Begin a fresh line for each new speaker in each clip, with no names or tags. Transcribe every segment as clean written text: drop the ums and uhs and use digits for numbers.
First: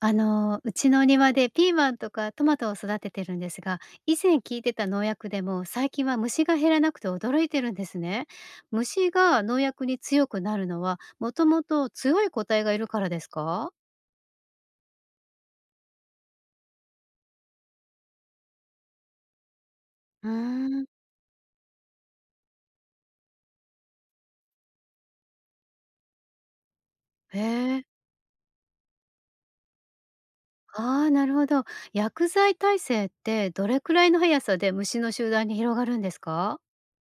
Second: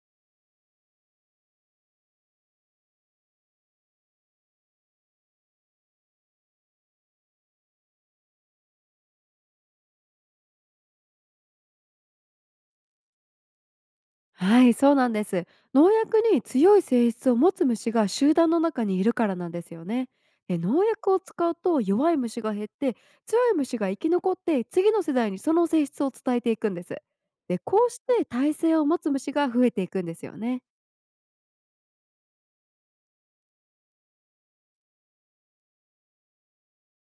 うちの庭でピーマンとかトマトを育ててるんですが、以前聞いてた農薬でも最近は虫が減らなくて驚いてるんですね。虫が農薬に強くなるのは、もともと強い個体がいるからですか？
はい、そうなんです。農薬に強い性質を持つ虫が集団の中にいるからなんですよね。
うー
で、農
ん。
薬を使うと弱い虫が減って、強い虫が生き残って次の世代にその性質を伝えていくんです。
へ
で
え。
こうして耐性を持つ虫が増えていくんですよね。
ああ、なるほど。薬剤耐性ってどれくらいの速さで虫の集団に広がるんですか？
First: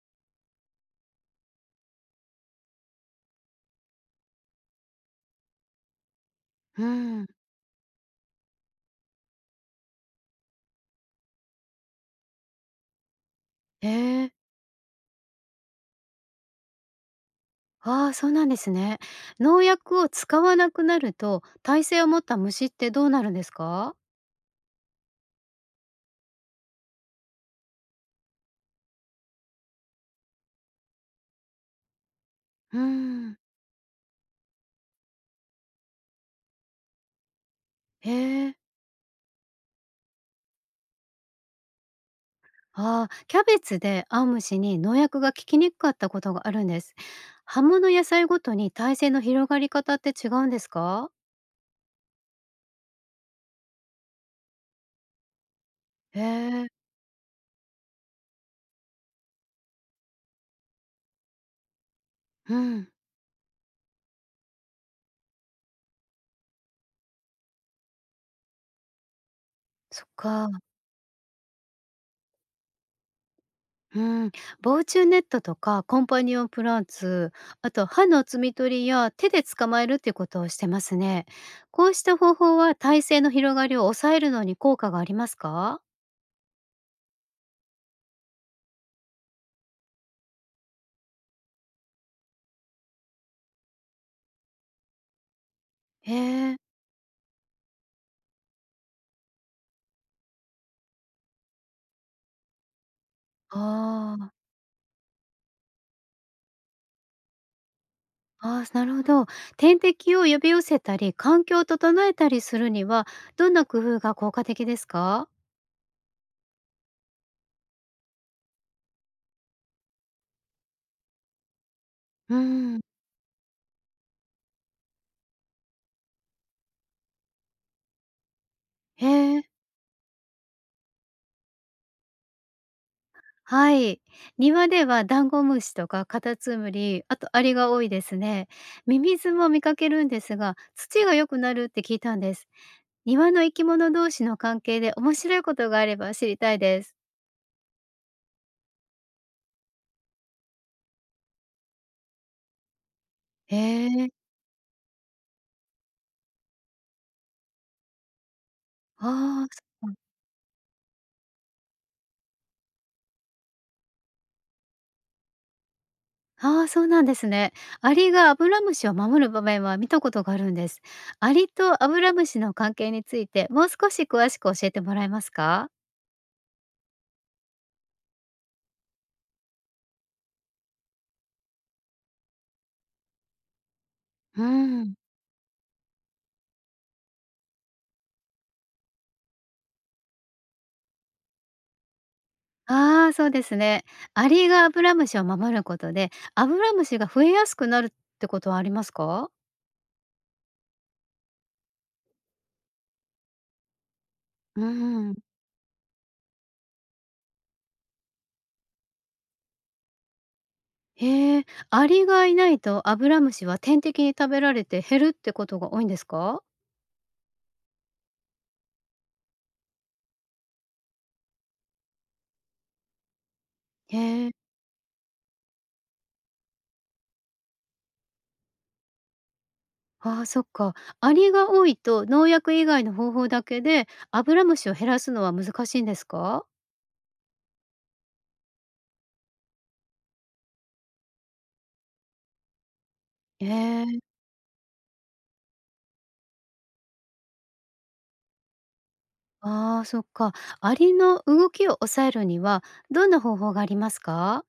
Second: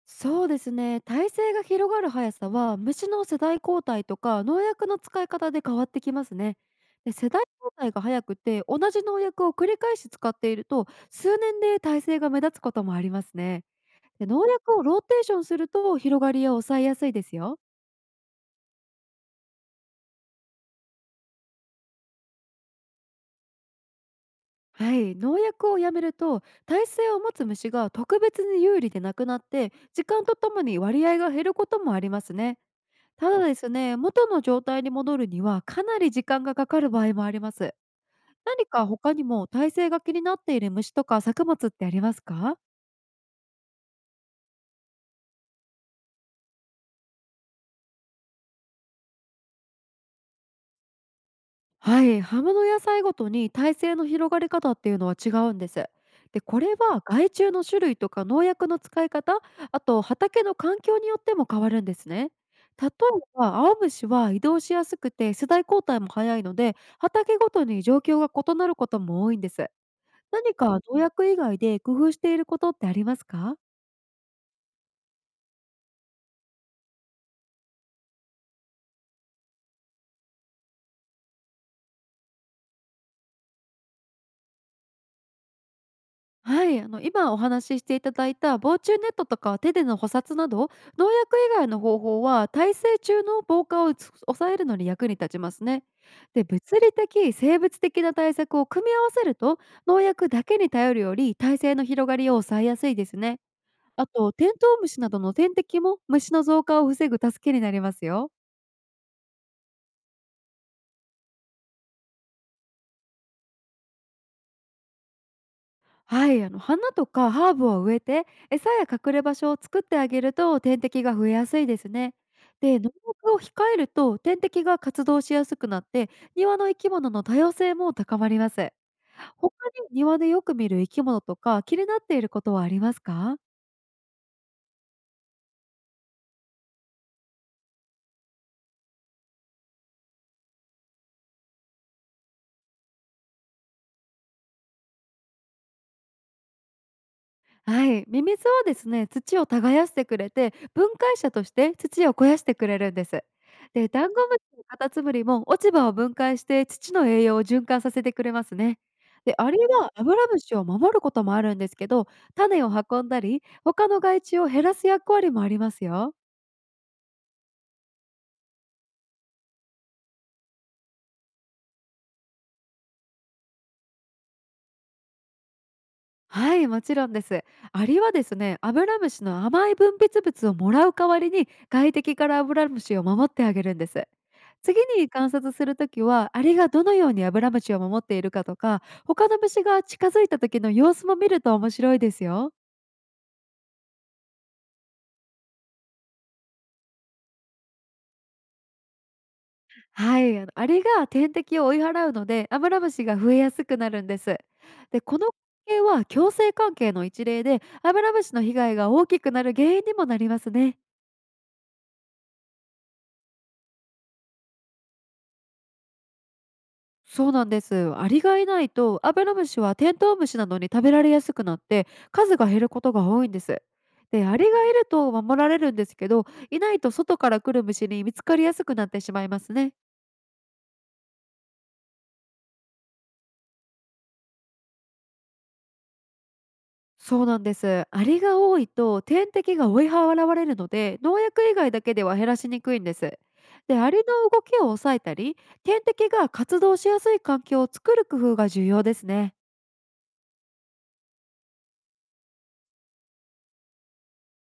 そうですね、耐性が広がる速さは虫の世代交代とか農薬の使い方で変わってきますね。
う
で、
ん。
世代交代が早くて同じ農薬を繰り返し使っていると、数年で耐性が目立つこともありますね。
へ
で、
え。
農薬をローテーションすると広がりを抑えやすいですよ。
ああ、そうなんですね。農薬を使わなくなると、耐性を持った虫ってどうなるんですか？
はい、農薬をやめると耐性を持つ虫が特別に有利でなくなって、時間とともに割合が減ることもありますね。
うー
た
ん。
だですね、元の状態に戻るにはかなり時間がかかる場合もあります。
へえ。
何か他にも体勢が気になっている虫とか作物ってありますか？
ああ、キャベツで青虫に農薬が効きにくかったことがあるんです。葉物野菜ごとに耐性の広がり方って違うんですか？
はい、葉物野菜ごとに体勢の広がり方っていうのは違うんです。
へ
で、こ
え。
れは害虫の種類とか農薬の使い方、あと畑の環境によっても変わるんですね。
うん。
例えば青虫は移動しやすくて世代交代も早いので、畑ごとに状況が異なることも多いんです。
そっか。
何か農薬以外で工夫していることってありますか？
うん。防虫ネットとかコンパニオンプランツ、あと歯の摘み取りや手で捕まえるっていうことをしてますね。こうした方法は耐性の広がりを抑えるのに効果がありますか？
はい、今お話ししていただいた防虫ネットとか手での捕殺など、農薬以外の方法は耐性中の防火をつ抑えるのに役に立ちますね。
へ
で、
え。
物理的生物的な対策を組み合わせると、農薬だけに頼るより耐性の広がりを抑えやすいですね。あ
あ
と
あ。
テントウムシなどの天敵も虫の増加を防ぐ助けになりますよ。
ああ、なるほど。天敵を呼び寄せたり、環境を整えたりするには、どんな工夫が効果的ですか？
はい、花とかハーブを植えて餌や隠れ場所を作ってあげると天敵が増えやすいですね。
う
で、
ん。
農薬を控えると天敵が活動しやすくなって、庭の生き物の多様性も高まります。
へえ、
他に庭でよく見る生き物とか気になっていることはありますか？
はい。庭ではダンゴムシとかカタツムリ、あとアリが多いですね。ミミズも見かけるんですが、土が良くなるって聞いたんです。庭の生き物同士の関係で面白いことがあれば知りたいです。
はい、ミミズはですね、土を耕してくれて、分解者として土を肥やしてくれるんです。
へ
でダ
え、
ンゴムシのカタツムリも落ち葉を分解して土の栄養を循環させてくれますね。で
ああ、
アリ
そっ
は
か。
アブラムシを守ることもあるんですけど、種を運んだり他の害虫を減らす役割もありますよ。
ああ、そうなんですね。アリがアブラムシを守る場面は見たことがあるんです。アリとアブラムシの関係についてもう少し詳しく教えてもらえますか？
はい、もちろんです。アリはですね、アブラムシの甘い分泌物をもらう代わりに、外敵からアブラムシを守ってあげるんです。
う
次
ん。
に観察するときは、アリがどのようにアブラムシを守っているかとか、他の虫が近づいた時の様子も見ると面白いですよ。
ああ、そうですね。アリがアブラムシを守ることで、アブラムシが増えやすくなるってことはありますか？
はい、アリが天敵を追い払うので、アブラムシが増えやすくなるんです。
う
で、
ん。
この関係は共生関係の一例で、アブラムシの被害が大きくなる原因にもなりますね。
へえ、アリがいないとアブラムシは天敵に食べられて減るってことが多いんですか？
そうなんです。アリがいないとアブラムシはテントウムシなどに食べられやすくなって、数が減ることが多いんです。
へ
で
え。
アリがいると守られるんですけど、いないと外から来る虫に見つかりやすくなってしまいますね。
ああ、そっか。アリが多いと農薬以外の方法だけでアブラムシを減らすのは難しいんですか？
そうなんです。アリが多いと天敵が追い払われるので、農薬以外だけでは減らしにくいんです。
え
でアリ
え、
の動きを抑えたり、天敵が活動しやすい環境を作る工夫が重要ですね。
ああー、そっか。アリの動きを抑えるにはどんな方法がありますか？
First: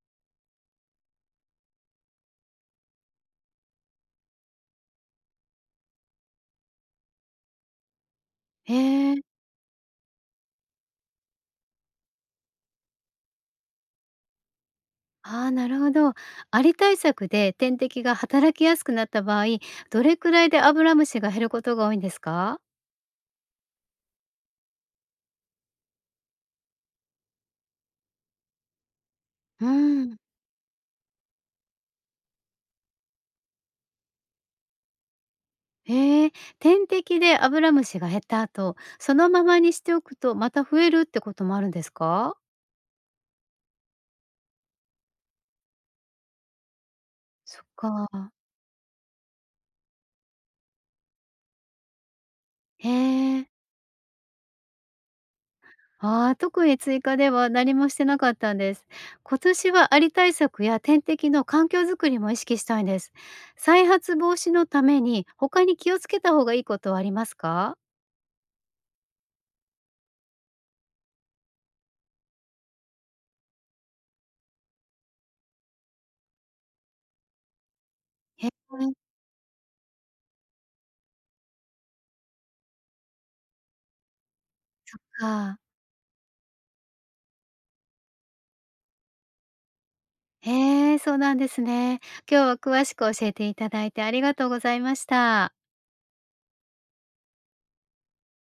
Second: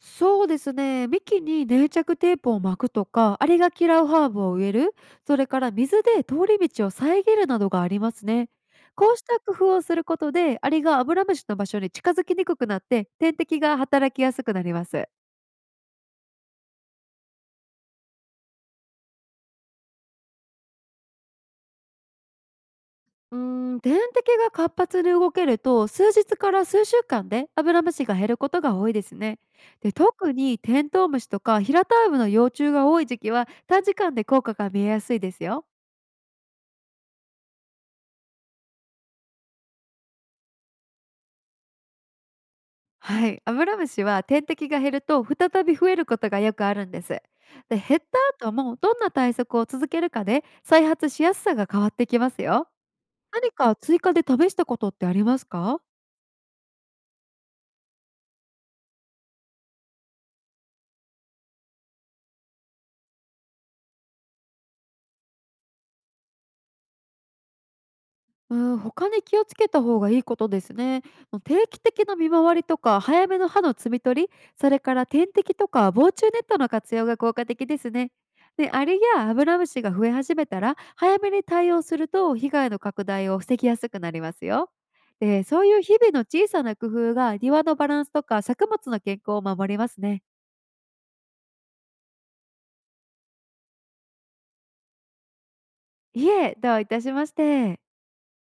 そうですね。幹に粘着テープを巻くとか、アリが嫌うハーブを植える、それから水で通り道を遮るなどがありますね。
え
こう
え、
した工夫をすることで、アリがアブラムシの場所に近づきにくくなって、天敵が働きやすくなります。
ああー、なるほど。アリ対策で天敵が働きやすくなった場合、どれくらいでアブラムシが減ることが多いんですか？
天敵が活発に動けると、数日から数週間でアブラムシが減ることが多いですね。
う
で、
ん。
特にテントウムシとかヒラタウムの幼虫が多い時期は、短時間で効果が見えやすいですよ。
ええ、天敵でアブラムシが減った後、そのままにしておくとまた増えるってこともあるんですか？
はい、アブラムシは天敵が減ると再び増えることがよくあるんです。
そっ
で減っ
か。
た後もどんな対策を続けるかで再発しやすさが変わってきますよ。
へえ。
何か追加で試したことってありますか？
ああ、特に追加では何もしてなかったんです。今年はアリ対策や天敵の環境づくりも意識したいんです。再発防止のために他に気をつけた方がいいことはありますか？
うん、他に気をつけた方がいいことですね。定期的な見回りとか早めの歯の摘み取り、それから点滴とか防虫ネットの活用が効果的ですね。
へえ、
で、アリやアブラムシが増え始めたら早めに対応すると被害の拡大を防ぎやすくなりますよ。で、
か。
そういう日々の小さな工夫が庭のバランスとか作物の健康を守りますね。
へえ、そうなんですね。今日は詳しく教えていただいてありがとうございました。
いえ、どういたしまして。